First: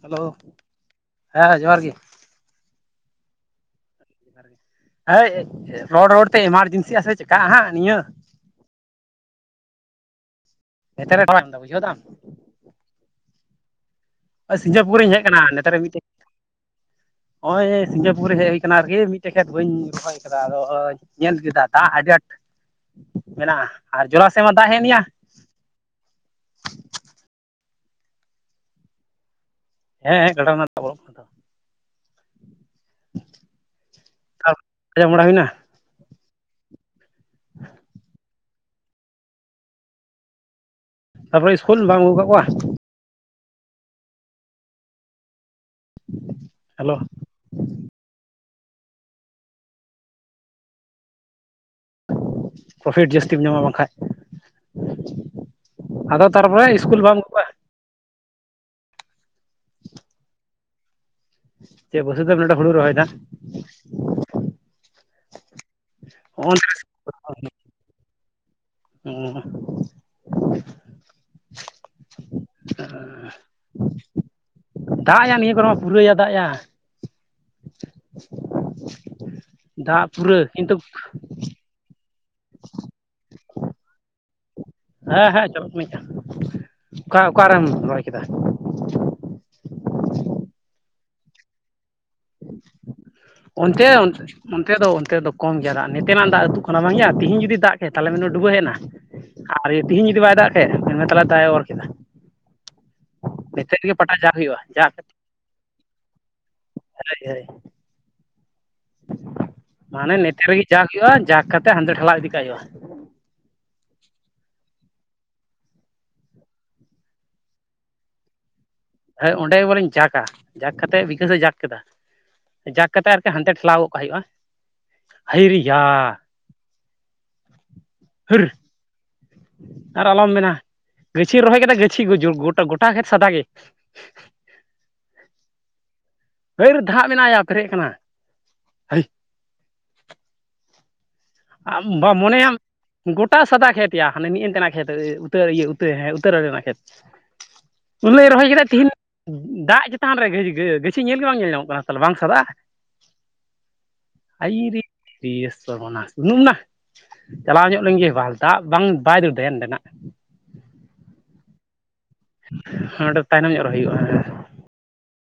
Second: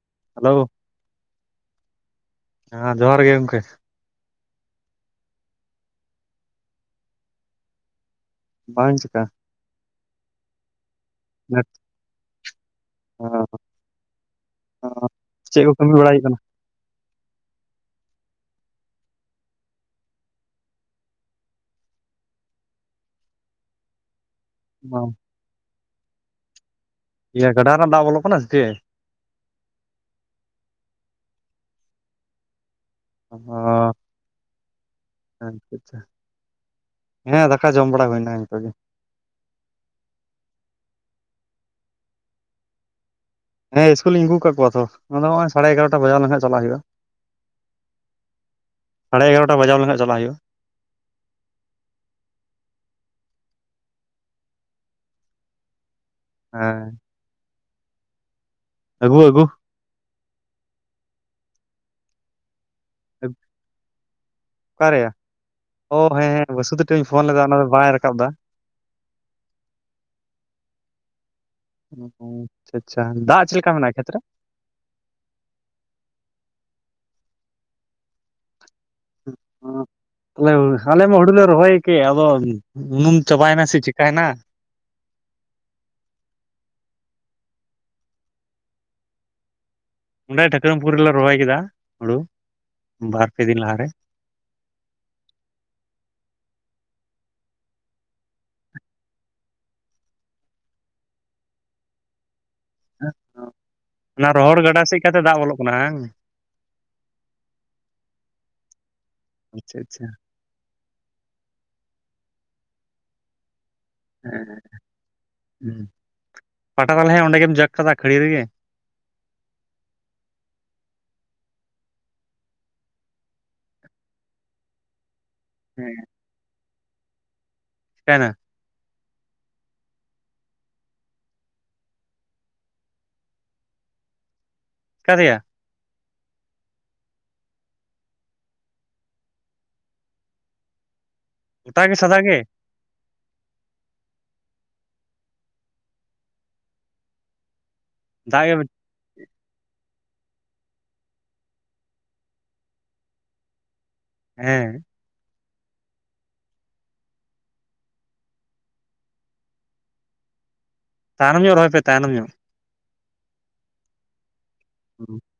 Hello ᱦᱮᱸ ᱡᱚᱦᱟᱨ ᱜᱮ ᱦᱮᱸ ᱡᱚᱦᱟᱨ ᱜᱮ ᱜᱚᱝᱠᱮ ᱦᱳᱭ ᱨᱚᱲ ᱨᱚᱲ ᱛᱮ ᱮᱢᱟᱨᱡᱮᱱᱥᱤ ᱟᱥᱮ ᱪᱮᱠᱟ ᱟᱦᱟᱸᱜ ᱱᱤᱭᱟᱹ ᱵᱟᱝ ᱪᱮᱠᱟ [unintelligible] ᱵᱩᱡᱷᱟᱹᱣᱫᱟᱢ ᱦᱮ ᱥᱤᱝᱜᱟᱯᱩᱨ ᱨᱤᱧ ᱦᱮᱡ ᱪᱮᱫ ᱠᱚ ᱠᱟᱹᱢᱤ ᱵᱟᱲᱟᱭ ᱦᱩᱭᱩᱜ ᱠᱟᱱᱟ ᱦᱚᱜᱼᱚᱭ ᱥᱤᱝᱜᱟᱯᱩᱨ ᱨᱮ ᱦᱮᱡ ᱦᱩᱭ ᱟᱠᱟᱱᱟ ᱟᱨᱠᱤ ᱢᱤᱫᱴᱮᱡ ᱠᱷᱮᱛ ᱵᱟᱹᱧ ᱨᱚᱦᱚᱭ ᱠᱟᱫᱟ ᱟᱫᱚ ᱧᱮᱞ ᱠᱮᱫᱟ ᱫᱟᱜ ᱟᱡᱟᱛ ᱢᱮᱱᱟᱜᱼᱟ ᱟᱨ ᱡᱚᱞᱟ ᱥᱮᱫ ᱢᱟ ᱫᱟᱜ ᱦᱮᱡ ᱮᱱᱭᱟ ᱠᱟᱱᱟ [unintelligible] ᱜᱟᱰᱟ ᱨᱮᱱᱟᱜ ᱫᱟᱜ ᱵᱚᱞᱚ ᱠᱟᱱᱟ ᱥᱮᱪᱮ ᱦᱮᱸᱦᱮᱸ ᱜᱟᱰᱟ ᱨᱮᱱᱟᱜ [unintelligible] ᱚ ᱛᱚ ᱟᱸᱡᱚᱢ ᱵᱟᱲᱟ ᱦᱩᱭᱱᱟ [unintelligible] ᱦᱮᱸ ᱫᱟᱠᱟ ᱡᱚᱢ ᱵᱟᱲᱟ ᱦᱩᱭᱱᱟ ᱱᱤᱛᱚᱜ ᱜᱮ᱾ ᱛᱟᱯᱚᱨᱮ ᱤᱥᱠᱩᱞ ᱵᱟᱝ ᱟᱹᱜᱩ ᱠᱟᱠᱚᱣᱟ ᱦᱮᱸ ᱤᱥᱠᱩᱞᱤᱧ ᱟᱹᱜᱩ ᱠᱟᱜ ᱠᱚᱣᱟ ᱛᱚ ᱟᱫᱚ ᱱᱚᱜᱼᱚᱭ ᱥᱟᱲᱮ ᱮᱜᱟᱨᱚᱴᱟ ᱵᱟᱡᱟᱣ ᱞᱮᱱ ᱠᱷᱟᱱ ᱪᱟᱞᱟᱜ ᱦᱩᱭᱩᱜᱼᱟ᱾ ᱦᱮᱞᱳ ᱥᱟᱲᱮ ᱮᱜᱟᱨᱚᱴᱟ ᱵᱟᱡᱟᱣ ᱞᱮᱱᱠᱷᱟᱱ ᱪᱟᱞᱟᱜ ᱦᱩᱭᱩᱜᱼᱟ᱾ ᱯᱨᱚᱯᱷᱤᱴ ᱡᱟᱹᱥᱛᱤᱢ ᱧᱟᱢᱟ ᱵᱟᱝᱠᱷᱟᱡ ᱟᱫᱚ ᱛᱟᱨᱯᱚᱨᱮ ᱦᱮᱸ ᱤᱥᱠᱩᱞ ᱵᱟᱢ ᱠᱚᱣᱟ ᱟᱹᱜᱩ ᱟᱹᱜᱩ ᱪᱮᱫ ᱯᱩᱤᱥᱟ ᱛᱮ [unintelligible] ᱦᱩᱲᱩ ᱨᱚᱦᱚᱭᱫᱟ ᱚᱠᱟᱨᱮᱭᱟ ᱚ ᱦᱮᱸ ᱦᱚᱸᱜᱼᱚ ᱦᱮᱸ ᱵᱚᱥᱩᱫ ᱱᱤᱛᱚᱜᱧ ᱯᱷᱳᱱ ᱞᱮᱫᱟ ᱚᱱᱟ ᱫᱚ ᱵᱟᱭ ᱨᱟᱠᱟᱵ ᱮᱫᱟ ᱦᱩᱸ ᱚ ᱟᱪᱪᱷᱟ ᱟᱪᱪᱷᱟ ᱫᱟᱜ ᱪᱮᱫ ᱞᱮᱠᱟ ᱢᱮᱱᱟᱜᱼᱟ ᱠᱷᱮᱛᱨᱮ᱾ ᱫᱟᱜᱭᱟ ᱱᱤᱭᱟᱹ ᱠᱚᱨᱮ ᱢᱟ ᱯᱩᱨᱟᱹᱭᱟ ᱫᱟᱜᱭᱟ᱾ [inaudible] ᱫᱟᱜ ᱯᱩᱨᱟᱹ ᱠᱤᱱᱛᱩ [unintelligible] ᱟᱞᱮ ᱢᱟ ᱦᱩᱲᱩᱞ ᱞᱮ ᱨᱚᱦᱚᱭ ᱠᱮ ᱟᱫᱚ ᱩᱱᱩᱢ ᱪᱟᱵᱟᱭᱮᱱᱟ ᱥᱮ ᱪᱤᱠᱟᱭᱮᱱᱟ ᱦᱮᱸ ᱦᱮᱸ ᱪᱟᱞᱟᱜᱠᱟᱱᱟᱧ ᱡᱟ ᱚᱠᱟ ᱚᱠᱟᱨᱮᱢ ᱨᱚᱦᱚᱭ ᱠᱮᱫᱟ᱾ ᱚᱸᱰᱮ ᱴᱷᱟᱹᱠᱨᱟᱢᱯᱩᱨ ᱨᱮᱞᱮ ᱨᱚᱦᱚᱭ ᱠᱮᱫᱟ ᱦᱩᱲᱩ ᱵᱟᱨ ᱯᱮ ᱫᱤᱱ ᱞᱟᱦᱟᱨᱮ ᱚᱱᱛᱮ ᱚᱱᱛᱮ ᱫᱚ ᱚᱱᱛᱮ ᱫᱚ ᱠᱚᱢ ᱜᱮᱭᱟ ᱫᱟᱜ ᱱᱮᱛᱮᱱᱟᱜ ᱫᱟᱜ ᱟᱹᱛᱩ ᱠᱟᱱᱟ ᱵᱟᱝ ᱜᱮᱭᱟ ᱛᱤᱦᱤᱧ ᱡᱩᱫᱤ ᱫᱟᱜ ᱠᱮ ᱛᱟᱦᱮᱱᱟᱹ ᱰᱩᱵᱟᱹ ᱦᱮᱡᱱᱟ᱾ ᱟᱨ ᱛᱮᱦᱤᱧ ᱡᱩᱫᱤ ᱵᱟᱭ ᱫᱟᱜ ᱠᱮᱫ ᱢᱮᱱ ᱢᱮ ᱛᱟᱦᱚᱞᱮ ᱫᱟᱜ ᱮ ᱚᱨ ᱠᱮᱫᱟ ᱱᱤᱛ ᱨᱮᱜᱮ ᱯᱟᱴᱟ ᱡᱟ ᱚᱱᱟ ᱦᱩᱭᱩᱜᱼᱟ ᱨᱚᱦᱚᱲ ᱜᱟᱰᱟ ᱡᱟ ᱥᱮᱫ ᱠᱟᱛᱮ ᱫᱟᱜ ᱵᱚᱞᱚᱜ ᱠᱟᱱᱟ ᱦᱟᱸ ᱦᱳᱭ ᱦᱳᱭ ᱟᱪᱪᱷᱟ ᱟᱪᱪᱷᱟ ᱢᱟᱱᱮ ᱱᱮᱛᱟᱨ ᱨᱮᱜᱮ ᱡᱟᱠ ᱦᱩᱭᱩᱜᱼᱟ ᱡᱟᱠ ᱠᱟᱛᱮ ᱦᱟᱱᱛᱮ ᱴᱷᱮᱞᱟᱣ ᱤᱫᱤ ᱠᱟᱜ ᱦᱩᱭᱩᱜᱼᱟ᱾ ᱦᱮᱸ ᱦᱩᱸ ᱯᱟᱴᱟ ᱛᱟᱞᱮ ᱦᱮ ᱚᱸᱰᱮ ᱜᱮᱢ ᱡᱟᱠ ᱠᱟᱫᱟ ᱠᱷᱟᱹᱲᱤ ᱨᱮᱜᱮ ᱦᱮᱸ ᱚᱸᱰᱮ ᱜᱮ ᱵᱚᱞᱮᱧ ᱡᱟᱠ ᱟ ᱡᱟᱠ ᱠᱟᱛᱮᱮᱫ ᱵᱤᱠᱟᱹᱥᱮ ᱡᱟᱠ ᱠᱮᱫᱟ᱾ ᱡᱟᱠ ᱠᱟᱛᱮᱫ ᱟᱨᱠᱤ ᱦᱟᱱᱛᱮ ᱴᱷᱮᱞᱟᱣ ᱜᱚᱫ ᱠᱟᱜ ᱦᱩᱭᱩᱜᱼᱟ ᱦᱟᱭᱨᱤᱭᱟ᱾ ᱦᱮᱸ ᱠᱟᱭᱱᱟ ᱟᱨ ᱟᱞᱚᱢ ᱢᱮᱱᱟ ᱜᱟᱹᱪᱷᱤ ᱨᱚᱦᱚᱭ ᱠᱮᱫᱟ ᱜᱟᱹᱪᱷᱤ ᱜᱩᱡᱩᱜ ᱜᱚᱴᱟ ᱜᱚᱴᱟ ᱠᱷᱮᱛ ᱥᱟᱫᱟ ᱜᱮ ᱠᱟᱨᱮᱭᱟ ᱦᱟᱨ ᱫᱷᱟᱟᱜ ᱢᱮᱱᱟᱭᱟ ᱯᱮᱨᱮᱡ ᱠᱟᱱᱟ ᱜᱚᱴᱟ ᱟᱢ ᱜᱮ ᱥᱟᱫᱟ ᱵᱟᱢ ᱜᱮ ᱢᱚᱱᱮᱭᱟᱢ ᱜᱚᱴᱟ ᱥᱟᱫᱟ ᱠᱷᱮᱛ ᱭᱟ ᱦᱟᱱᱮ ᱢᱤᱫ ᱮᱱ ᱛᱮᱱᱟᱜ ᱠᱷᱮᱛ ᱩᱛᱟᱹᱭ ᱤᱭᱟᱹᱟᱹᱨ ᱦᱮ ᱩᱛᱟᱹᱨ ᱨᱮᱱᱟᱜ ᱠᱷᱮᱛ [inaudible] ᱩᱱᱤᱞᱟᱹᱜ ᱨᱚᱦᱚᱭ ᱜᱮ ᱠᱮᱫᱟ ᱛᱤᱦᱮᱧ ᱫᱟᱜ ᱪᱮᱛᱟᱱ ᱨᱮ ᱜᱟᱹ ᱜᱟᱹᱪᱷᱤ ᱧᱮᱞ ᱜᱮ ᱵᱟᱝ ᱧᱮᱞ ᱧᱟᱢᱚᱜ ᱠᱟᱱᱟ ᱛᱟᱦᱚᱞᱮ ᱵᱟᱝ ᱥᱟᱫᱟᱜᱼᱟ᱾ [inaudible] ᱦᱮᱸ [unintelligible] ᱱᱟ ᱪᱟᱞᱟᱣ ᱧᱚᱜ ᱞᱮᱱ ᱜᱮ ᱵᱟᱞᱛᱟ ᱵᱟᱝ ᱵᱟᱭ ᱫᱟᱹᱲ ᱫᱟᱭᱟ ᱱᱚᱸᱰᱮᱱᱟᱜ ᱛᱟᱭᱱᱚᱢ ᱧᱚᱜ ᱨᱚᱦᱚᱭ ᱯᱮ ᱛᱟᱭᱱᱚᱢ ᱧᱚᱜ ᱚᱸᱰᱮ ᱛᱟᱭᱱᱚᱢ ᱧᱚᱜ ᱨᱮ ᱦᱩᱭᱩᱜᱼᱟ ᱦᱮᱸ [inaudible]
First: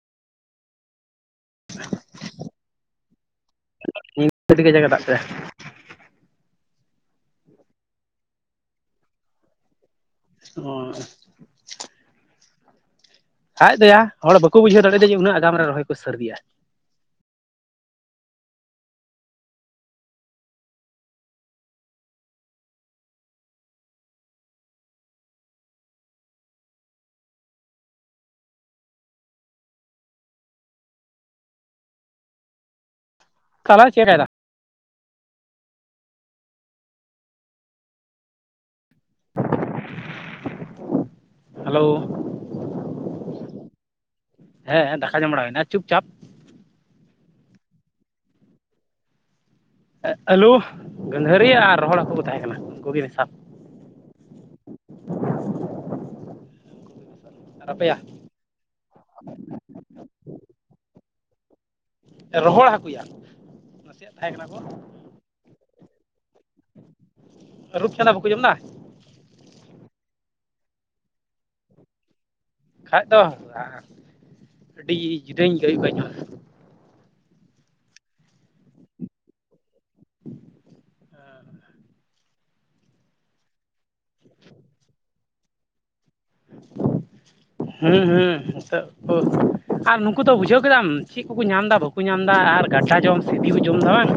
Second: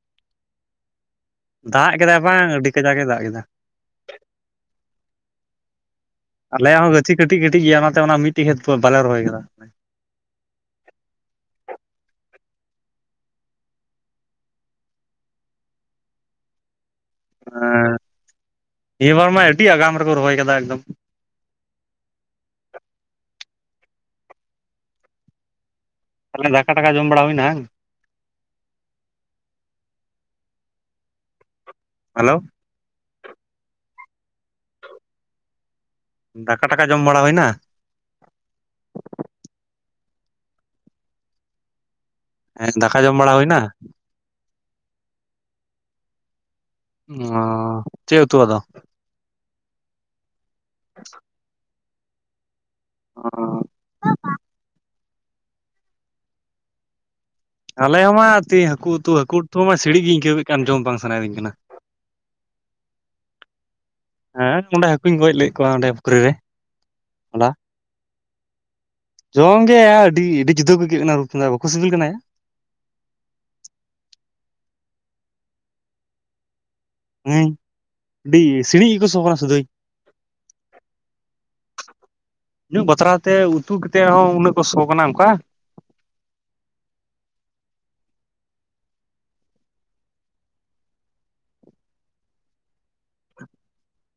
ᱫᱟᱜ ᱠᱮᱫᱟᱭ ᱵᱟᱝ ᱟᱹᱰᱤ ᱠᱟᱡᱟᱠ ᱮ ᱫᱟᱜ ᱠᱮᱫᱟ [unintelligible] ᱟᱹᱰᱤ ᱠᱟᱡᱟᱠᱮ ᱫᱟᱜ ᱠᱮᱫᱟ ᱟᱞᱮᱭᱟᱜ ᱦᱚᱸ ᱜᱟᱪᱷᱤ ᱠᱟᱹᱴᱤᱡ ᱠᱟᱹᱴᱤᱡ ᱜᱮᱭᱟ ᱚᱱᱟᱛᱮ ᱚᱱᱟ ᱢᱤᱫᱴᱮᱱ ᱠᱷᱮᱛ ᱵᱟᱞᱮ ᱨᱚᱦᱚᱭ ᱠᱟᱫᱟ [inaudible] ᱟᱡ ᱫᱚᱭᱟ ᱦᱚᱲ ᱵᱟᱠᱚ ᱵᱩᱡᱷᱟᱹᱣ ᱫᱟᱲᱮᱭᱟᱫᱟ ᱡᱮ ᱩᱱᱟᱹᱜ ᱟᱜᱟᱢ ᱨᱮ ᱨᱚᱦᱚᱭ ᱠᱚ ᱥᱟᱹᱨᱫᱤᱭᱟ ᱦᱮᱸ ᱱᱤᱭᱟᱹ ᱵᱟᱨ ᱢᱟ ᱟᱹᱰᱤ ᱟᱜᱟᱢ ᱨᱮᱠᱚ ᱨᱚᱦᱚᱭ ᱠᱟᱫᱟ ᱮᱠᱫᱚᱢ [unintelligible] ᱫᱟᱠᱟ ᱴᱟᱠᱟ ᱡᱚᱢ ᱵᱟᱲᱟ ᱦᱩᱭᱱᱟ ᱵᱟᱝ ᱦᱮᱞᱳ [inaudible] ᱫᱟᱠᱟ ᱴᱟᱠᱟ ᱡᱚᱢ ᱵᱟᱲᱟ ᱦᱩᱭᱱᱟ ᱦᱮᱞᱳ ᱦᱮᱸ ᱫᱟᱠᱟ ᱡᱚᱢ ᱵᱟᱲᱟ ᱦᱳᱭᱱᱟ ᱦᱮᱸ ᱫᱟᱠᱟ ᱡᱚᱢ ᱵᱟᱲᱟ ᱦᱩᱭᱮᱱᱟ ᱪᱩᱯ ᱪᱟᱯ ᱚᱻ ᱪᱮᱜ ᱩᱛᱩ ᱟᱫᱚ ᱟᱼᱟᱹᱞᱩ ᱜᱟᱹᱫᱷᱟᱹᱨᱤ ᱟᱨ ᱨᱚᱦᱚᱲ ᱦᱟᱹᱠᱩ ᱠᱚ ᱛᱟᱦᱮᱸ ᱠᱟᱱᱟ ᱩᱱᱠᱩ ᱜᱮ ᱢᱮᱥᱟ ᱚ ᱟᱨ ᱟᱯᱮᱭᱟᱜ ᱟᱞᱮ ᱦᱚᱸᱢᱟ ᱛᱤᱦᱤᱱ ᱦᱟᱹᱠᱩ ᱩᱛᱩ ᱦᱟᱹᱠᱩ ᱩᱛᱩ ᱢᱟ ᱥᱤᱲᱤᱡ ᱜᱤ ᱟᱹᱭᱠᱟᱹᱣ ᱠᱮᱫ ᱠᱟᱱ ᱡᱚᱢ ᱵᱟᱝ ᱥᱟᱱᱟᱭᱮᱫᱤᱧ ᱠᱟᱱᱟ ᱨᱚᱦᱚᱲ ᱦᱟᱹᱠᱩᱭᱟ ᱱᱟᱥᱮᱭᱟᱜ ᱛᱟᱦᱮᱸ ᱠᱟᱱᱟ ᱠᱚ ᱦᱮᱸ ᱚᱸᱰᱮ ᱦᱟᱹᱠᱩᱧ ᱜᱚᱡ ᱞᱮᱜ ᱠᱚᱣᱟ ᱚᱸᱰᱮ ᱯᱩᱠᱷᱨᱤ ᱨᱮ ᱦᱚᱞᱟ ᱨᱩᱯ ᱪᱟᱸᱫᱟ ᱵᱟᱠᱚ ᱡᱚᱢ ᱫᱟ ᱡᱚᱢ ᱜᱮ ᱟᱹᱰᱤ ᱟᱹᱰᱤ ᱡᱩᱫᱟᱹ ᱟᱹᱭᱠᱟᱹᱜ ᱠᱟᱱᱟ ᱨᱩᱯ ᱪᱟᱸᱫᱟ ᱵᱟᱠᱚ ᱥᱤᱵᱤᱞ ᱠᱟᱱᱟᱭᱟ ᱠᱷᱟᱡ ᱫᱚ ᱟᱹᱰᱤ ᱡᱩᱫᱟᱹᱧ ᱟᱭᱠᱟᱹᱣ ᱠᱚᱣᱟ ᱤᱧ ᱦᱚᱸ ᱦᱮᱸ ᱟᱹᱰᱤ ᱥᱤᱲᱤᱡ ᱜᱮᱠᱚ ᱥᱚ ᱠᱟᱱᱟ ᱥᱩᱫᱟᱹᱭ ᱧᱩ ᱵᱟᱛᱨᱟᱣ ᱛᱮ ᱩᱛᱩ ᱠᱟᱛᱮᱜ ᱦᱚᱸ ᱩᱱᱟᱹᱜ ᱠᱚ ᱥᱚ ᱠᱟᱱᱟ ᱚᱱᱠᱟ [inaudible] ᱦᱩᱸ ᱦᱩᱸ ᱦᱤᱛᱚᱜ ᱦᱳ ᱟᱨ ᱱᱩᱠᱩ ᱫᱚ ᱵᱩᱡᱷᱟᱹᱣ ᱠᱮᱫᱟᱢ ᱪᱮᱜ ᱠᱚᱠᱚ ᱧᱟᱢ ᱫᱟ ᱵᱟᱠᱚ ᱧᱟᱢ ᱫᱟ ᱟᱨ ᱜᱷᱟᱴᱟ ᱡᱚᱢ [unintelligible] ᱠᱚ ᱡᱚᱢ ᱮᱫᱟ ᱵᱟᱝ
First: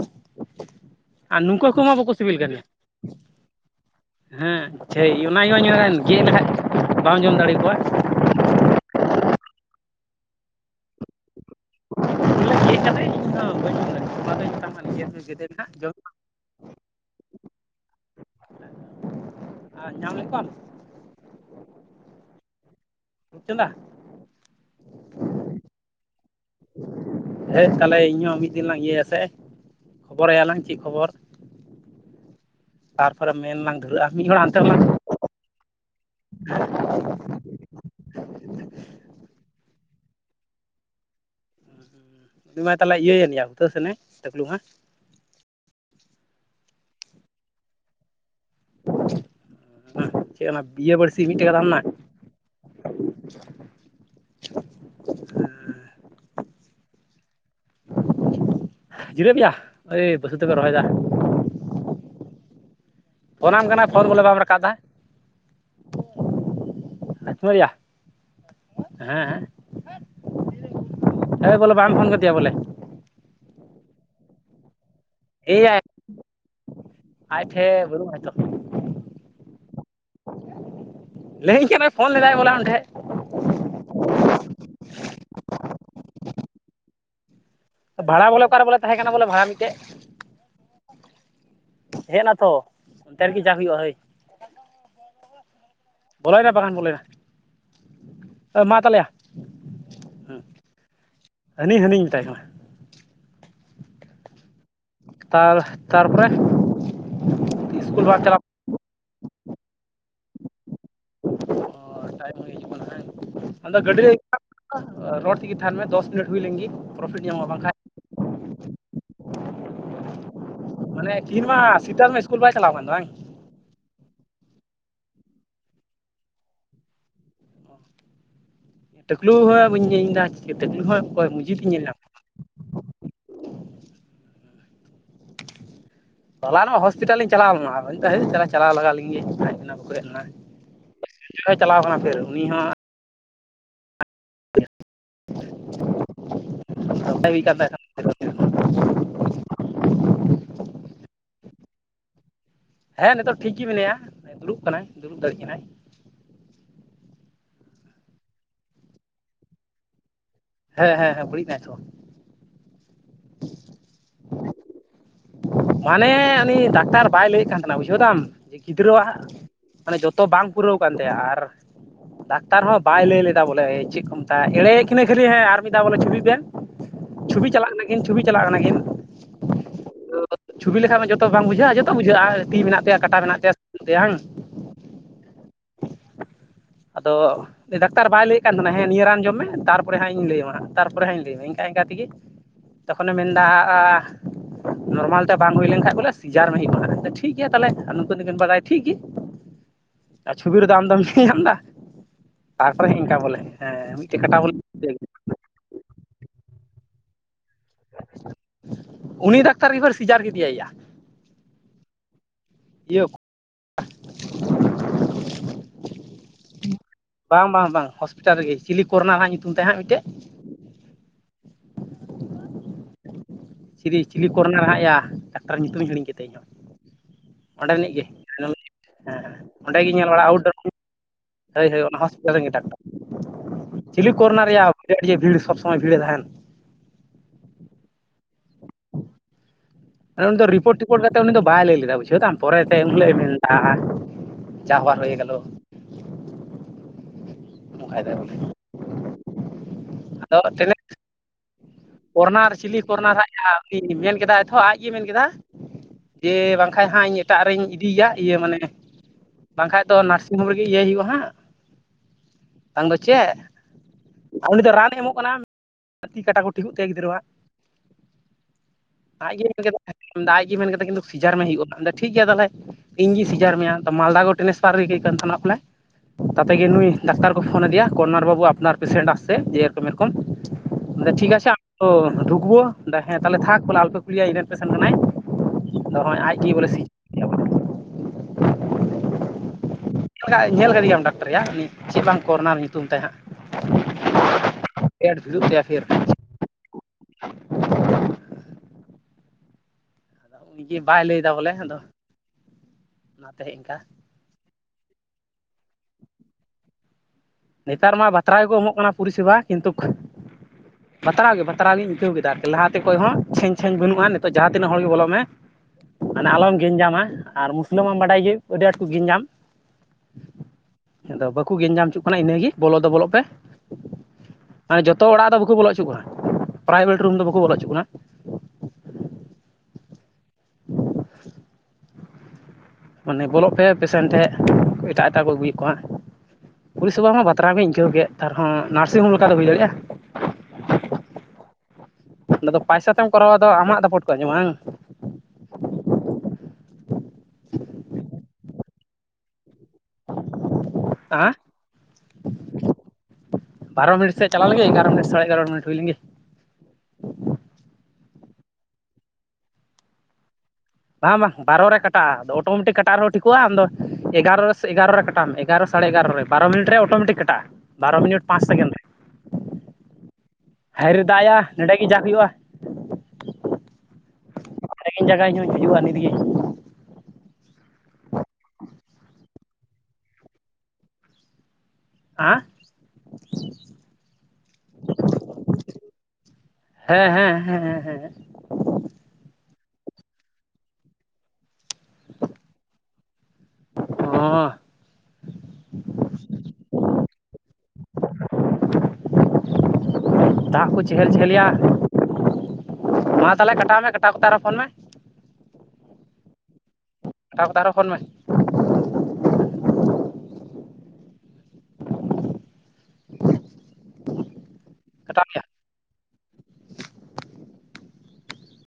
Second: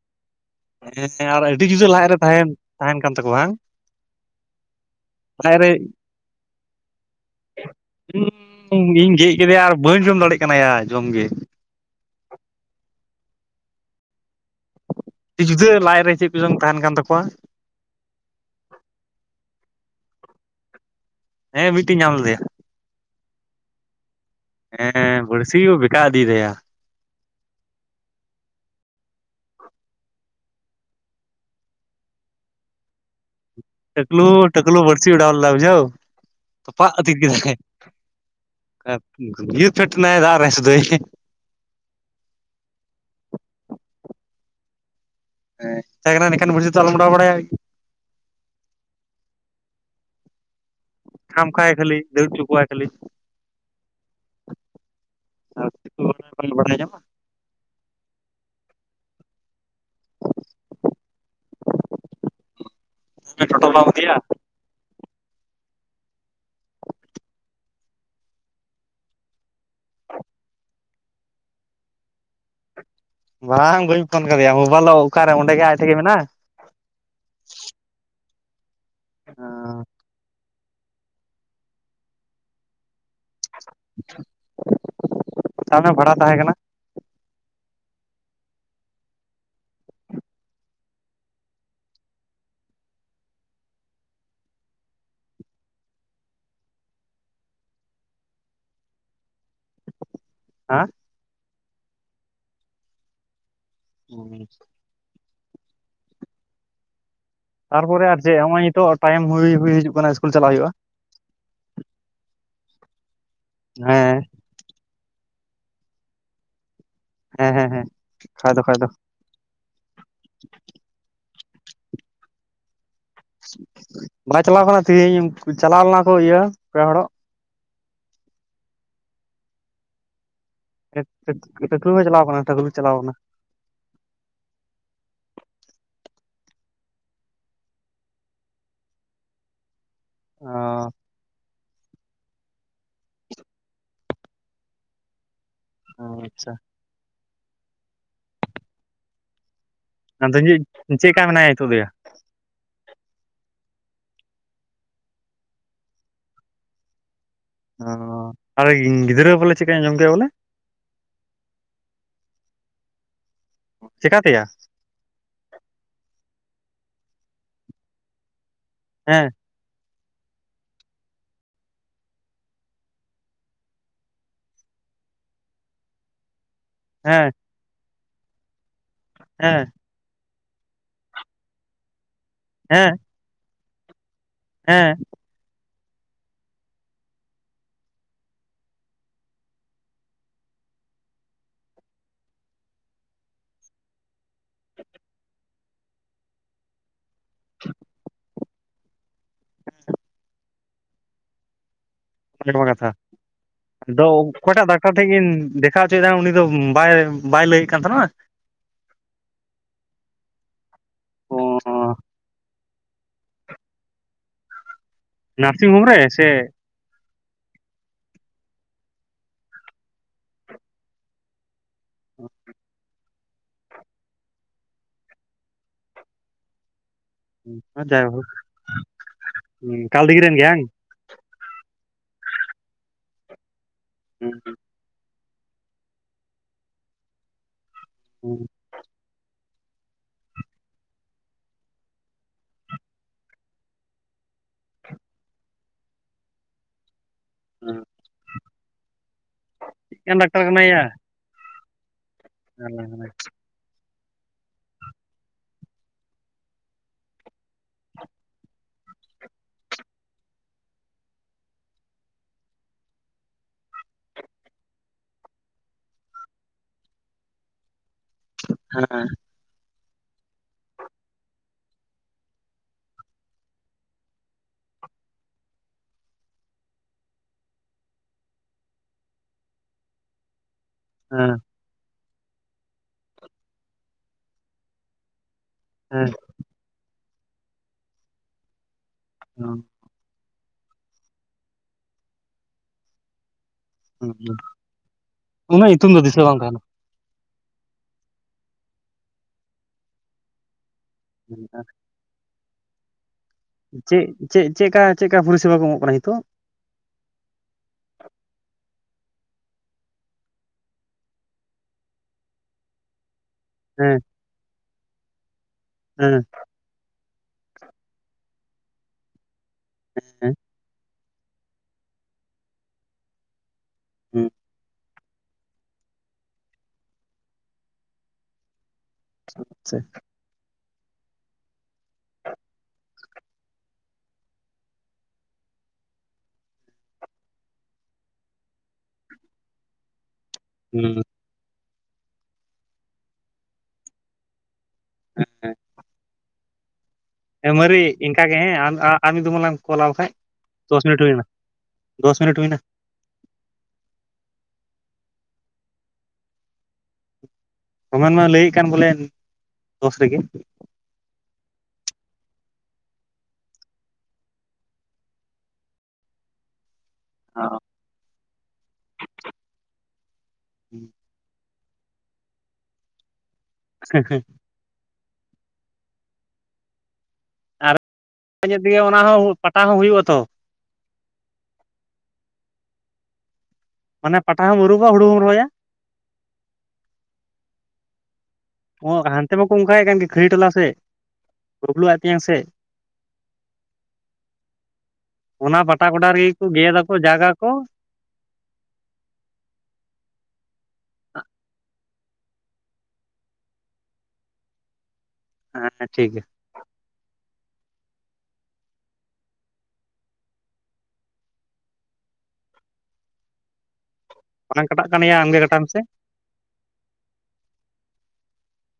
ᱦᱮᱸ ᱟᱨ ᱟᱹᱰᱤ ᱱᱩᱠᱩ ᱦᱟᱹᱠᱩ ᱡᱩᱫᱟᱹ ᱢᱟ ᱞᱟᱡ ᱨᱮ ᱵᱟᱠᱚ ᱥᱤᱵᱤᱞ ᱛᱟᱦᱮᱱ ᱠᱟᱱᱟ ᱛᱟᱦᱮᱱ ᱠᱟᱱ ᱛᱟᱠᱚᱣᱟ ᱵᱟᱝ ᱦᱮᱸ [unintelligible] ᱞᱟᱡ ᱨᱮ ᱜᱮ ᱞᱮᱠᱷᱟᱡ ᱵᱟᱢ ᱡᱚᱢ ᱫᱟᱲᱮᱭᱟ ᱠᱚᱣᱟ [unintelligible] ᱤᱧ ᱜᱮᱜ ᱠᱮᱫᱮᱭᱟ ᱟᱨ ᱵᱟᱹᱧ ᱡᱚᱢ ᱫᱟᱲᱮᱜ ᱠᱟᱱᱟᱭᱟ ᱡᱚᱢ ᱜᱮ [unintelligible] ᱜᱮᱜ ᱠᱟᱛᱮ ᱤᱧ ᱦᱚ ᱵᱟᱹᱧ [unintelligible] ᱡᱩᱫᱟᱹ ᱡᱚᱢ ᱞᱟᱡ ᱨᱮ ᱪᱮᱜ ᱠᱚᱪᱚᱝ ᱛᱟᱦᱮᱱ ᱠᱟᱱ ᱛᱟᱠᱚᱣᱟ ᱟ ᱧᱟᱢ ᱞᱮ ᱠᱚᱣᱟᱢ ᱦᱮᱸ ᱢᱤᱜᱴᱮᱡ ᱧᱟᱢ ᱞᱮᱫᱮᱭᱟ ᱪᱚᱸᱫᱟ ᱦᱮᱸ ᱵᱟᱲᱥᱤ ᱦᱚ ᱵᱮᱠᱟᱣ ᱤᱫᱤ ᱫᱟᱭᱟ ᱦᱮᱸ ᱛᱟᱦᱚᱞᱮ ᱤᱧᱦᱚᱸ ᱢᱤᱫ ᱫᱤᱱ ᱞᱟᱝ ᱤᱭᱟᱹᱭᱟ ᱥᱮ ᱠᱷᱚᱵᱚᱨ ᱟᱭᱟ ᱞᱟᱝ ᱪᱮᱜ ᱠᱷᱚᱵᱚᱨ ᱛᱟᱨᱯᱚᱨᱮ ᱢᱮᱱ ᱞᱟᱝ ᱫᱷᱩᱨᱟᱹᱜᱼᱟ ᱢᱤᱫ ᱴᱟᱠᱞᱩ ᱦᱚᱲ ᱦᱟᱱᱛᱮ ᱴᱟᱠᱞᱩ ᱨᱮᱞᱟᱝ ᱵᱟᱲᱥᱤ ᱳᱰᱟᱣ ᱞᱮᱫᱟᱭ ᱵᱩᱡᱷᱟᱣ ᱛᱚᱯᱟᱜ ᱤᱫᱤ ᱠᱮᱫᱟᱭ ᱦᱮ ᱜᱤᱛ ᱯᱷᱮᱵ ᱱᱟᱭᱫᱟ ᱨᱮ ᱥᱩᱫᱷᱟᱣ ᱢᱟ ᱛᱟᱦᱞᱮ ᱤᱭᱟᱹᱭᱮᱱᱭᱟ ᱦᱩᱴᱟᱹᱥᱮᱱᱮ ᱴᱟᱠᱞᱩ ᱢᱟ ᱦᱮᱸ ᱢᱮᱛᱟᱭ ᱠᱟᱱᱟ ᱱᱮᱝᱠᱷᱟᱱ ᱵᱟᱹᱲᱥᱤ ᱫᱚ ᱟᱞᱚᱢ ᱳᱰᱟᱣ ᱵᱟᱲᱟᱭᱟ [inaudible] ᱵᱟᱹᱲᱥᱤ ᱢᱤᱫ ᱠᱷᱟᱢ ᱴᱟᱠᱟ ᱫᱟᱢ ᱠᱷᱟᱭ ᱨᱮᱱᱟᱜ ᱠᱷᱟᱹᱞᱤ ᱫᱟᱹᱲ ᱦᱚᱪᱚ ᱠᱚᱣᱟᱭ ᱠᱷᱟᱹᱞᱤ [unintelligible] ᱵᱟᱲᱟᱭ ᱧᱟᱢᱟ ᱡᱤᱨᱟᱹᱜ ᱢᱮᱭᱟ ᱦᱳᱭ ᱵᱟᱥᱩ ᱛᱟᱠᱚ ᱨᱚᱦᱚᱭ ᱫᱟ ᱯᱷᱳᱱᱟᱢ ᱴᱳᱴᱳ ᱠᱟᱱᱟ ᱵᱟᱢ ᱯᱷᱳᱱ ᱤᱫᱤᱭᱟ ᱵᱚᱞᱮ ᱵᱟᱢ ᱨᱟᱠᱟᱵ ᱮᱫᱟ ᱦᱟᱯᱚᱭ ᱭᱟ ᱦᱮᱸ ᱦᱮᱸ [inaudible] ᱦᱮᱭ ᱵᱚᱞᱮ ᱵᱟᱢ ᱯᱷᱳᱱ ᱠᱚᱫᱤᱭᱟ ᱵᱚᱞᱮ ᱵᱟᱝ ᱵᱟᱹᱧ ᱯᱷᱳᱱ ᱠᱟᱫᱮᱭᱟ ᱢᱳᱵᱟᱭᱤᱞ ᱫᱚ ᱚᱟᱠ ᱨᱮ ᱚᱸᱰᱮ ᱮᱭ ᱜᱮ ᱟᱡ ᱴᱷᱮᱜ ᱜᱮ ᱢᱮᱱᱟᱜᱼᱟ ᱟᱡ ᱴᱮ ᱵᱟᱱᱩᱜ ᱟ ᱱᱤᱛᱚ ᱦᱮ ᱞᱟᱹᱭᱧ ᱠᱟᱱᱟᱭ ᱯᱷᱳᱱ ᱞᱮᱫᱟᱭ ᱵᱚᱞᱮ ᱟᱢ ᱴᱷᱮᱱ [inaudible] ᱵᱷᱟᱲᱟ ᱛᱟᱦᱮᱸᱠᱟᱱᱟ ᱵᱷᱟᱲᱟ ᱵᱚᱞᱮ ᱚᱠᱟ ᱨᱮ ᱵᱚᱞᱮ ᱛᱟᱦᱮᱸ ᱠᱟᱱᱟ ᱵᱚᱞᱮ ᱵᱷᱟᱲᱟ ᱢᱤᱫᱴᱮᱱ ᱦᱮᱡ ᱮᱱᱟᱛᱚ ᱚᱱᱛᱮ ᱨᱮᱜᱮ ᱪᱟᱥ ᱦᱩᱭᱩᱜᱼᱟ ᱦᱳᱭ ᱵᱚᱞᱚᱭᱱᱟ ᱵᱟᱠᱷᱟᱱ ᱵᱚᱞᱮ ᱢᱟ ᱛᱟᱦᱚᱞᱮ ᱭᱟ [inaudible] ᱦᱮᱸ ᱦᱟᱹᱱᱤ ᱦᱟᱹᱱᱤᱧ ᱢᱮᱛᱟᱭ ᱠᱟᱱᱟ ᱦᱩᱸ [unintelligible] ᱟᱨ ᱛᱟᱨᱯᱚᱨᱮ ᱤᱥᱠᱩᱞ ᱛᱟᱨᱯᱚᱨᱮ ᱵᱟᱢ ᱟᱨ ᱪᱮᱫ ᱪᱟᱞᱟᱣ ᱦᱚᱸᱚᱭ ᱱᱤᱛᱚᱜ ᱴᱟᱤᱢ ᱦᱩᱭ ᱦᱩᱭ ᱦᱤᱡᱩᱜ ᱠᱟᱱᱟ ᱤᱥᱠᱩᱞ ᱪᱟᱞᱟᱜ ᱦᱩᱭᱩᱼᱟ ᱚ ᱴᱟᱤᱢ ᱦᱳᱭ ᱦᱤᱡᱩᱜ ᱠᱟᱱᱟ ᱦᱟᱝ ᱟᱫᱚ ᱜᱰᱰᱤᱨᱮ ᱦᱮᱸ ᱨᱚᱲ ᱛᱮᱜᱮ ᱛᱟᱦᱮᱱ ᱢᱮ ᱫᱚᱥ ᱢᱤᱱᱤᱴ ᱦᱩᱭ ᱞᱮᱱᱜᱮ ᱯᱨᱚᱯᱷᱤᱴ ᱧᱟᱢᱚᱜᱼᱟ ᱦᱮᱸ ᱦᱮᱸ ᱦᱮᱸ ᱠᱷᱟᱡ ᱫᱚ ᱠᱷᱟᱡ ᱫᱚ ᱵᱟᱝᱠᱷᱟᱱ [unintelligible] ᱤᱥᱠᱩᱞ ᱵᱟᱭ ᱪᱟᱞᱟᱣ ᱠᱟᱱ ᱫᱚ ᱵᱟᱝ ᱵᱟᱭ ᱪᱟᱞᱟᱣ ᱠᱟᱱᱟ ᱛᱮᱦᱤᱧ ᱪᱟᱞᱟᱣ ᱞᱮᱱᱟ ᱠᱚ ᱤᱭᱟᱹ ᱯᱮ ᱦᱚᱲᱚᱜ ᱛᱟᱹᱠᱞᱩ ᱦᱚᱸᱭ ᱵᱟᱹᱧ ᱴᱟᱹᱠᱞᱩ [unintelligible] ᱪᱟᱞᱟᱣ ᱠᱟᱱᱟᱭ ᱴᱟᱹᱠᱞᱩ ᱪᱟᱞᱟᱣ ᱠᱟᱱᱟ ᱦᱚᱞᱟᱱᱚᱜ ᱦᱚᱸᱥᱯᱤᱟᱞᱤᱧ ᱪᱟᱞᱟᱣᱱᱟ ᱛᱮᱦᱮᱧ ᱪᱟᱞᱟᱣ ᱞᱮᱜᱟ ᱞᱮᱢᱜᱮ ᱚ [unintelligible] [unintelligible] ᱪᱟᱞᱟᱣ ᱠᱟᱱᱟ ᱯᱷᱤᱨ ᱩᱱᱤ ᱦᱚᱸ [unintelligible] ᱚᱸ ᱟᱪᱪᱷᱟ [unintelligible] ᱟᱫᱚ ᱱᱤᱜ ᱪᱮᱜᱠᱟ ᱢᱮᱱᱟᱭᱟ ᱱᱤᱛᱜ ᱫᱚᱭᱟ ᱦᱮᱸ ᱱᱤᱛᱚᱜ ᱴᱷᱤᱠ ᱜᱮ ᱢᱤᱱᱟᱭᱟ ᱫᱩᱲᱩᱜ ᱠᱟᱱᱟᱭ ᱫᱩᱲᱩᱵ ᱫᱟᱲᱮᱭᱜ ᱠᱟᱱᱟᱭ ᱚᱻ ᱟᱨ ᱜᱤᱫᱽᱨᱟᱹ ᱵᱚᱞᱮ ᱪᱮᱜᱠᱟᱧ ᱟᱸᱡᱚᱢ ᱠᱮᱜᱼᱟ ᱵᱚᱞᱮ ᱦᱮᱸ ᱦᱮᱸ ᱦᱮᱸ [unintelligible] ᱪᱮᱠᱟ ᱛᱮᱭᱟ ᱢᱟᱱᱮ ᱩᱱᱤ ᱰᱟᱠᱛᱟᱨ ᱵᱟᱭ ᱞᱟᱹᱭᱮᱜ ᱠᱟᱱ ᱛᱟᱦᱮᱸᱱᱟᱜ ᱵᱩᱡᱷᱟᱹᱣ ᱫᱟᱢ ᱡᱮ ᱜᱤᱫᱽᱨᱟᱹᱣᱟᱜ ᱦᱮᱸ ᱢᱟᱱᱮ ᱡᱚᱛᱚ ᱵᱟᱝ ᱯᱩᱨᱟᱹᱣ ᱠᱟᱱ ᱛᱟᱭᱟ ᱟᱨ ᱰᱟᱠᱛᱟᱨ ᱦᱚᱸ ᱵᱟᱭ ᱞᱟᱹᱭ ᱞᱮᱫᱟ ᱵᱚᱞᱮ ᱪᱮᱜ ᱠᱚ ᱢᱮᱛᱼᱟ ᱮᱲᱮᱭ ᱠᱤᱱᱟ ᱠᱷᱟᱹᱞᱤ ᱦᱮᱸ ᱟᱨ ᱢᱤᱫ ᱫᱷᱟᱣ ᱵᱚᱞᱮ ᱪᱷᱩᱤᱜ ᱵᱮᱱ ᱦᱮᱸ ᱪᱷᱚᱵᱤ ᱪᱟᱞᱟᱜ ᱠᱟᱱᱟ ᱠᱤᱱ ᱪᱷᱩᱵᱤ ᱪᱟᱞᱟᱜ ᱠᱟᱱᱟ ᱠᱤᱱ ᱦᱮᱸ ᱪᱷᱩᱵᱤ ᱞᱮᱠᱷᱟᱜ ᱢᱟ ᱡᱚᱛᱚ ᱵᱟᱝ ᱵᱩᱡᱷᱟᱹᱜᱼᱟ ᱡᱚᱛᱚ ᱵᱩᱡᱷᱟᱹᱜᱼᱟ ᱛᱤ ᱢᱮᱱᱟᱜ ᱦᱮᱸ ᱛᱟᱭᱟ ᱠᱟᱴᱟ ᱢᱮᱱᱟᱜ ᱛᱟᱭᱟ [unintelligible] ᱦᱮᱸ ᱟᱫᱚ ᱰᱟᱠᱛᱟᱨ ᱵᱟᱭ ᱞᱟᱹᱭᱮᱜ ᱠᱟᱱ ᱛᱟᱦᱮᱸᱱᱟ ᱦᱮᱸ ᱱᱤᱭᱟᱹ ᱨᱟᱱ ᱡᱚᱢ ᱢᱮ ᱛᱟᱨᱯᱚᱨᱮ ᱦᱟᱸᱜ ᱤᱧ ᱞᱟᱹᱭᱟᱢᱟ ᱦᱟᱸᱜ ᱛᱟᱨᱯᱚᱨᱮ ᱦᱟᱸᱜ ᱤᱧ ᱞᱟᱹᱭᱟᱢᱟ ᱤᱝᱠᱟ ᱤᱝᱠᱟ ᱛᱮᱜᱮ ᱛᱚᱠᱷᱚᱱᱮ ᱢᱮᱱᱫᱟ ᱱᱚᱨᱢᱟᱞ ᱛᱮ ᱵᱟᱝ ᱦᱩᱭ ᱞᱮᱝᱠᱷᱟᱡ ᱠᱚ ᱞᱟᱹᱭᱟ ᱥᱤᱡᱟᱨ ᱮᱢ ᱦᱩᱭᱩᱜᱼᱟ ᱦᱟᱸᱜ ᱴᱷᱤᱠ ᱜᱮᱭᱟ ᱛᱟᱞᱦᱮ ᱱᱩᱝᱠᱤᱱ ᱱᱚᱠᱤᱱ ᱵᱟᱲᱟᱭᱟ ᱴᱷᱤᱠ ᱜᱮ [unintelligible] ᱟᱨ ᱪᱷᱩᱵᱤ ᱨᱮᱫᱚ ᱟᱢ ᱫᱚᱢ ᱧᱮᱧᱟᱢᱫᱟ ᱚᱝᱠᱟ ᱠᱟᱛᱷᱟ ᱦᱮᱸ ᱟᱫᱚ ᱢᱤᱫᱴᱮᱡ ᱠᱟᱴᱟ ᱵᱚᱞᱮ ᱚᱠᱟᱴᱟᱜ ᱰᱟᱠᱛᱟᱨ ᱴᱷᱮᱜ ᱠᱤᱧ ᱫᱮᱠ ᱠᱟᱣ ᱚᱪᱚᱭᱮᱫᱟ ᱩᱱᱤ ᱫᱚᱢ ᱵᱟᱭ ᱵᱟᱭ ᱞᱟᱹᱭᱮᱜ ᱠᱟᱱ ᱛᱟᱦᱮᱸᱜᱱᱟ ᱩᱱᱤ ᱰᱟᱠᱛᱟᱨ ᱤᱵᱟᱨ ᱥᱤᱡᱟᱨ ᱠᱮᱫᱮᱟᱭᱟᱭ ᱭᱟ ᱚᱻ ᱤᱭᱟᱹᱜ ᱱᱟᱨᱥᱤᱝ ᱦᱳᱢ ᱨᱮ ᱥᱮ ᱵᱟᱝ ᱵᱟᱝ ᱵᱟᱝ ᱦᱚᱥᱯᱤᱴᱟᱞ ᱨᱮᱜᱮ ᱪᱤᱞᱤ ᱠᱳᱨᱱᱟ ᱦᱟᱸᱜ ᱧᱩᱛᱩᱢ ᱛᱟᱭ ᱦᱟᱸᱜ ᱢᱤᱴᱮᱜ ᱪᱤᱞᱤ ᱪᱤᱞᱤ ᱠᱚᱨᱮᱱᱟᱨ ᱦᱟᱸᱜ ᱭᱟ ᱰᱟᱠᱛᱟᱨ ᱧᱩᱛᱩᱢᱤᱧ ᱦᱤᱲᱤᱧ ᱠᱮᱫ ᱛᱟᱭᱟ ᱤᱧᱦᱚᱸ ᱡᱟᱭ ᱦᱳᱠ ᱚᱸᱰᱮ ᱜᱮ ᱧᱮᱞ ᱵᱟᱲᱟ ᱟᱣᱩᱴᱰᱳᱨ [unintelligible] ᱦᱳᱭ ᱦᱳᱭ ᱚᱱᱟ ᱦᱚᱸᱥᱯᱤᱴᱟᱞ ᱨᱮᱱᱜᱮ ᱰᱟᱠᱴᱟᱛ ᱪᱤᱞᱤ ᱠᱚᱨᱱᱟᱨ ᱭᱟ [unintelligible] ᱟᱹᱰᱤ ᱵᱷᱤᱲ ᱥᱚᱵᱽ ᱥᱚᱢᱚᱭ ᱵᱷᱤᱲᱮ ᱛᱟᱦᱮᱸᱱ ᱦᱩᱸ ᱟᱫᱚ ᱩᱱᱤ ᱫᱚ ᱨᱤᱯᱳᱨᱴ ᱴᱤᱯᱳᱴ ᱠᱟᱛᱮᱜ ᱩᱱᱤ ᱫᱚ ᱵᱟᱭ ᱞᱟᱹᱭ ᱞᱮᱫᱟ ᱵᱩᱡᱷᱟᱹᱣ ᱫᱟᱢ ᱯᱚᱨᱮᱛᱮ ᱩᱱᱦᱤᱞᱳᱜ ᱢᱮᱱᱫᱟ ᱡᱟ ᱦᱟᱣᱟᱨ ᱦᱳᱭᱮ ᱜᱮᱞᱳ [inaudible] ᱚᱝᱠᱟᱭ ᱫᱟᱭ ᱵᱚᱞᱮ ᱪᱮᱜ ᱠᱟᱱ ᱟᱫᱚ ᱰᱟᱠᱛᱟᱨ ᱠᱟᱱᱟᱭ ᱛᱮᱱᱮ ᱭᱟ ᱠᱚᱨᱱᱟᱨ ᱪᱤᱞᱤ ᱠᱚᱨᱱᱟᱨ ᱦᱟᱸᱜ ᱭᱟ ᱩᱱᱤ ᱢᱮᱱ ᱠᱮᱫᱟ ᱛᱷᱚ ᱟᱡᱜᱮ ᱢᱮᱱ ᱠᱮᱫᱟ ᱡᱮ ᱵᱟᱝᱠᱷᱟᱡ ᱦᱟᱸᱜ ᱤᱧ ᱮᱴᱟᱜ ᱨᱤᱧ ᱤᱫᱤᱭ ᱭᱟ ᱤᱭᱟᱹ ᱢᱟᱱᱮ ᱵᱟᱝᱠᱷᱟᱡ ᱫᱚ ᱱᱟᱨᱥᱤᱝ ᱦᱳᱢ ᱨᱮᱜᱮ ᱤᱭᱟᱹᱭ ᱦᱩᱭᱩᱜᱼᱟ ᱦᱟᱸᱜ ᱵᱟᱝ ᱫᱚ ᱪᱮᱫ ᱩᱱᱤ ᱫᱚ ᱨᱟᱱᱮ ᱮᱢᱚᱜ ᱠᱟᱱᱟ ᱛᱤ ᱠᱟᱴᱟ ᱠᱚ ᱴᱷᱤᱠᱚᱜ ᱛᱟᱭᱟ ᱜᱤᱫᱽᱨᱟᱹᱣᱟᱜ ᱦᱮᱸ ᱟᱡ ᱜᱮ ᱢᱮᱱ [unintelligible] ᱠᱮᱫᱟ ᱠᱤᱱᱛᱩ ᱥᱤᱡᱟᱨ ᱢᱮ ᱦᱩᱭᱩᱜᱼᱟ ᱦᱟᱸᱜ ᱴᱷᱤᱠ ᱜᱮᱭᱟ ᱛᱟᱞᱦᱮ ᱤᱧᱜᱤ ᱥᱤᱡᱟᱨ ᱢᱮᱭᱟ ᱛᱚ ᱢᱟᱞᱫᱟ ᱠᱚ ᱴᱮᱱᱤᱥᱯᱟᱨ ᱨᱮᱜᱮ ᱠᱟᱱ ᱛᱟᱦᱮᱱᱟ ᱵᱚᱞᱮ ᱛᱟᱛᱮ ᱜᱮ ᱱᱩᱭ ᱰᱟᱠᱛᱟᱨ ᱠᱚ ᱯᱷᱳᱱ ᱟᱫᱮᱭᱟ ᱠᱚᱨᱱᱟᱨ ᱵᱟᱹᱵᱩ ᱟᱯᱱᱟᱨ ᱯᱮᱥᱮᱱᱴ ᱟᱥᱪᱷᱮ ᱡᱮ ᱮᱨᱚᱠᱚᱢ ᱮᱨᱚᱠᱚᱢ ᱴᱷᱤᱠ ᱟᱪᱷᱮ [unintelligible] ᱴᱷᱩᱠᱵᱚ ᱦᱮᱸ ᱛᱟᱦᱚᱞᱮ ᱛᱷᱟᱠ ᱛᱟᱦᱚᱞᱮ ᱟᱞᱚᱯᱮ ᱠᱩᱞᱤᱭᱟ ᱤᱧ ᱨᱮᱱ ᱯᱮᱥᱮᱱ ᱠᱟᱱᱟᱭ ᱛᱚ ᱱᱚᱜᱼᱚᱭ ᱟᱡ ᱜᱮ ᱵᱚᱞᱮ ᱥᱤᱡ [inaudible] ᱦᱩᱸ ᱪᱮᱫ ᱞᱮᱠᱟ ᱧᱮᱞ ᱠᱟᱜ ᱧᱮᱞ ᱠᱟᱫᱮᱭᱟᱢ ᱰᱟᱠᱛᱟᱨ ᱟᱜ ᱩᱱᱤ ᱪᱮᱫ ᱵᱟᱝ ᱠᱚᱨᱱᱟᱨ ᱧᱩᱛᱩᱢ ᱛᱟᱭ ᱦᱟᱸᱜ ᱩᱱᱟᱹᱜ [unintelligible] [unintelligible] ᱛᱟᱦᱮᱱᱟ [inaudible] ᱫᱤᱭᱮ ᱵᱟᱭ ᱞᱟᱹᱭᱫᱟ ᱵᱚᱞᱮ ᱟᱫᱚ ᱚᱱᱟᱛᱮ ᱦᱮᱡ ᱤᱱᱠᱟ ᱪᱮᱫ ᱪᱮᱫ ᱪᱮᱫᱠᱟ ᱪᱮᱫᱠᱟ ᱯᱚᱨᱤᱥᱮᱵᱟ ᱠᱚ ᱮᱢᱚᱜ ᱠᱟᱱᱟ ᱱᱤᱛᱚᱜ ᱱᱮᱛᱟᱨ ᱢᱟ ᱵᱟᱛᱨᱟ ᱜᱮᱠᱚ ᱮᱢᱚᱜ ᱠᱟᱱᱟ ᱯᱚᱨᱤᱥᱮᱵᱟ ᱠᱤᱱᱛᱩ ᱵᱟᱛᱨᱟᱣ ᱜᱮ ᱵᱟᱛᱨᱟᱣ ᱜᱤᱧ ᱟᱹᱭᱠᱟᱹᱣ ᱠᱮᱫᱟ ᱟᱨᱠᱤ ᱞᱟᱦᱟᱛᱮ ᱠᱷᱚᱡ ᱦᱚᱸ [unintelligible] [inaudible] ᱦᱮᱸ ᱵᱟᱹᱱᱩᱜᱼᱟ ᱱᱤᱛᱚᱜ ᱡᱟᱦᱟᱸ ᱛᱤᱱᱟᱹᱜ ᱦᱚᱲᱜᱮ ᱵᱚᱞᱚᱜ ᱢᱮ ᱦᱮᱸ ᱢᱟᱱᱮ ᱟᱞᱚᱢ ᱜᱮᱧᱡᱟᱢᱟ ᱟᱨ ᱢᱩ ᱚᱱᱮ ᱢᱟᱢ ᱵᱟᱰᱟᱭ ᱜᱮ ᱟᱹᱰᱤ ᱟᱸᱴ ᱠᱚ ᱜᱮᱧᱡᱟᱢ ᱦᱮᱸ [unintelligible] ᱟᱫᱚ ᱵᱟᱠᱚ ᱜᱮᱧᱡᱟᱢ ᱪᱚᱜ ᱠᱟᱱᱟ ᱤᱱᱟᱹᱜᱮ ᱵᱚᱞᱚ ᱫᱚ ᱵᱚᱞᱚᱜ ᱯᱮ ᱦᱩᱸ ᱢᱟᱱᱮ ᱡᱚᱛᱚ ᱚᱲᱟᱜ ᱫᱚ ᱵᱟᱠᱚ ᱵᱚᱞᱚ ᱚᱪᱚᱣᱟᱜ ᱠᱟᱱᱟ ᱯᱨᱟᱭᱵᱷᱮᱴ ᱨᱩᱢ ᱫᱚ ᱵᱟᱠᱚ ᱵᱚᱞᱚ ᱚᱪᱚᱣᱟᱜ ᱠᱟᱱᱟ [inaudible] [inaudible] ᱢᱟᱱᱮ ᱵᱚᱞᱚᱜ ᱯᱮ ᱯᱮᱥᱮᱱ ᱴᱷᱮᱡ ᱮᱴᱟᱜ ᱮᱴᱟᱜ ᱠᱚ ᱟᱹᱜᱩᱭᱮᱫ ᱠᱚᱣᱟ ᱯᱚᱨᱤᱥᱮᱵᱟ ᱢᱟ ᱵᱟᱛᱨᱟᱣ ᱜᱤᱧ ᱟᱹᱭᱠᱟᱹᱣ ᱠᱮᱫ ᱟᱨ ᱦᱚᱸ ᱱᱟᱨᱥᱤᱝ ᱦᱳᱢ ᱞᱮᱠᱟ ᱫᱚ ᱦᱩᱭ ᱫᱟᱲᱮᱭᱟᱜᱼᱟ ᱦᱩᱸ ᱚᱰᱮ ᱫᱚ ᱯᱚᱭᱥᱟ ᱛᱮᱢ ᱠᱚᱨᱟᱣᱟ ᱫᱚ ᱟᱢᱟᱜ ᱫᱟᱯᱚᱴ ᱠᱚ ᱟᱡᱚᱢᱟ ᱵᱟᱝ ᱦᱮᱸ ᱦᱮᱸ ᱢᱟᱹᱨᱤ ᱤᱱᱠᱟ ᱜᱮ ᱦᱮᱸ ᱟᱨ ᱢᱤᱫ ᱫᱚᱢᱞᱟᱝ ᱠᱚᱞᱼᱟ ᱠᱷᱟᱡ ᱫᱚᱥ ᱢᱤᱱᱤᱴ ᱦᱩᱭ ᱮᱱᱟ ᱦᱮᱸ ᱫᱚᱥ ᱢᱤᱱᱤᱴ ᱦᱩᱭᱱᱟ ᱵᱟᱨᱚ ᱢᱤᱱᱤᱴ ᱥᱮᱫ ᱪᱟᱞᱟᱣ ᱞᱮᱱ ᱜᱮ ᱮᱜᱟᱨᱚ ᱢᱤᱴᱤᱴ ᱥᱟᱲᱮ ᱮᱜᱟᱨᱚ ᱢᱤᱱᱤᱴ ᱦᱩᱭ ᱞᱮᱜᱮ ᱨᱚᱢᱮᱱ ᱢᱟ ᱞᱟᱹᱭ ᱮᱫ ᱠᱟᱱ ᱵᱚᱞᱮ ᱫᱚᱥ ᱨᱮᱜᱮ ᱵᱟᱝ ᱵᱟᱝ ᱵᱟᱨᱚ ᱨᱮ ᱠᱟᱴᱟᱜᱼᱟ ᱟᱫᱚ ᱚᱴᱳᱢᱮᱴᱤᱠ ᱠᱟᱴᱟᱜ ᱨᱮᱦᱚᱸ ᱴᱷᱤᱠᱚᱜᱼᱟ ᱟᱢᱫᱚ ᱮᱜᱟᱨᱚ ᱨᱮ ᱥᱮ ᱮᱜᱟᱨᱚ ᱨᱮ ᱠᱟᱴᱟᱣ ᱢᱮ ᱮᱜᱟᱨᱚ ᱥᱟᱲᱮ ᱮᱜᱟᱨᱚ ᱨᱮ ᱵᱟᱨ ᱢᱤᱱᱤᱴ ᱨᱮ ᱚᱴᱳᱢᱮᱴᱤᱠ ᱠᱟᱴᱟᱜᱼᱟ᱾ ᱵᱟᱨᱚ ᱢᱤᱱᱤᱴ ᱯᱟᱸᱪ ᱥᱮᱠᱮᱱᱰ ᱨᱮ, ᱦᱟᱭ ᱨᱮ ᱫᱟᱜᱼᱭᱟ ᱱᱚᱰᱮ ᱜᱮ ᱡᱟ ᱦᱩᱭᱩᱜᱼᱟ᱾ ᱦᱮᱸ ᱦᱮᱸ [inaudible] ᱨᱮᱸᱜᱤᱧ ᱡᱟᱭᱜᱟ ᱤᱧ ᱦᱚᱧ ᱦᱤᱡᱩᱜᱼᱟ ᱱᱤᱛ ᱜᱤ᱾ [unintelligible] ᱛᱮᱜᱮ ᱚᱱᱟ ᱦᱚᱸ ᱯᱟᱴᱟ ᱦᱚᱸ ᱦᱩᱭᱩᱜ ᱟᱛᱚ᱾ ᱦᱟᱸ ᱢᱟᱱᱮ ᱯᱟᱴᱟ ᱦᱚᱢ ᱟᱹᱨᱩᱵᱟ ᱦᱩᱲᱩ ᱦᱚᱢ ᱨᱚᱦᱚᱭᱟ᱾ ᱦᱮᱸ ᱦᱮᱸ ᱦᱮᱸ ᱦᱮᱸ ᱦᱮᱸ ᱮᱸ ᱚ ᱦᱟᱱᱛᱮ ᱢᱟᱠᱚ ᱚᱱᱠᱟᱭᱮᱫ ᱠᱟᱱ ᱜᱮ ᱠᱷᱟᱹᱨᱟᱹ ᱴᱚᱞᱟ ᱥᱮᱫ ᱵᱟᱹᱵᱽᱞᱩ ᱟᱡ ᱛᱮᱭᱟᱝ ᱥᱮᱫ ᱚᱸ ᱚᱱᱟ ᱯᱟᱴᱟ ᱜᱚᱰᱟ ᱨᱮᱜᱮ ᱠᱚ ᱜᱮᱫ ᱟᱠᱚ ᱡᱟᱜ ᱟᱠᱚ᱾ ᱫᱟᱜ ᱠᱚ ᱪᱮᱦᱮᱞ ᱪᱮᱦᱮᱞ ᱭᱟ, ᱢᱟ ᱛᱟᱦᱚᱞᱮ ᱠᱟᱴᱟᱣ ᱢᱮ ᱠᱟᱴᱟᱣ ᱠᱟᱛᱮ ᱟᱨᱦᱚᱸ ᱯᱷᱳᱱ ᱢᱮ᱾ ᱦᱮᱸ ᱴᱷᱤᱠ ᱜᱮᱭᱟ᱾ ᱠᱟᱴᱟᱣ ᱠᱟᱛᱮ ᱟᱨᱦᱚᱸ ᱯᱷᱳᱱ ᱢᱮ᱾ ᱵᱟᱟᱝ ᱠᱟᱴᱟᱜ ᱠᱟᱱᱭᱟ ᱟᱢᱜᱮ ᱠᱟᱴᱟᱣ ᱢᱮᱥᱮ᱾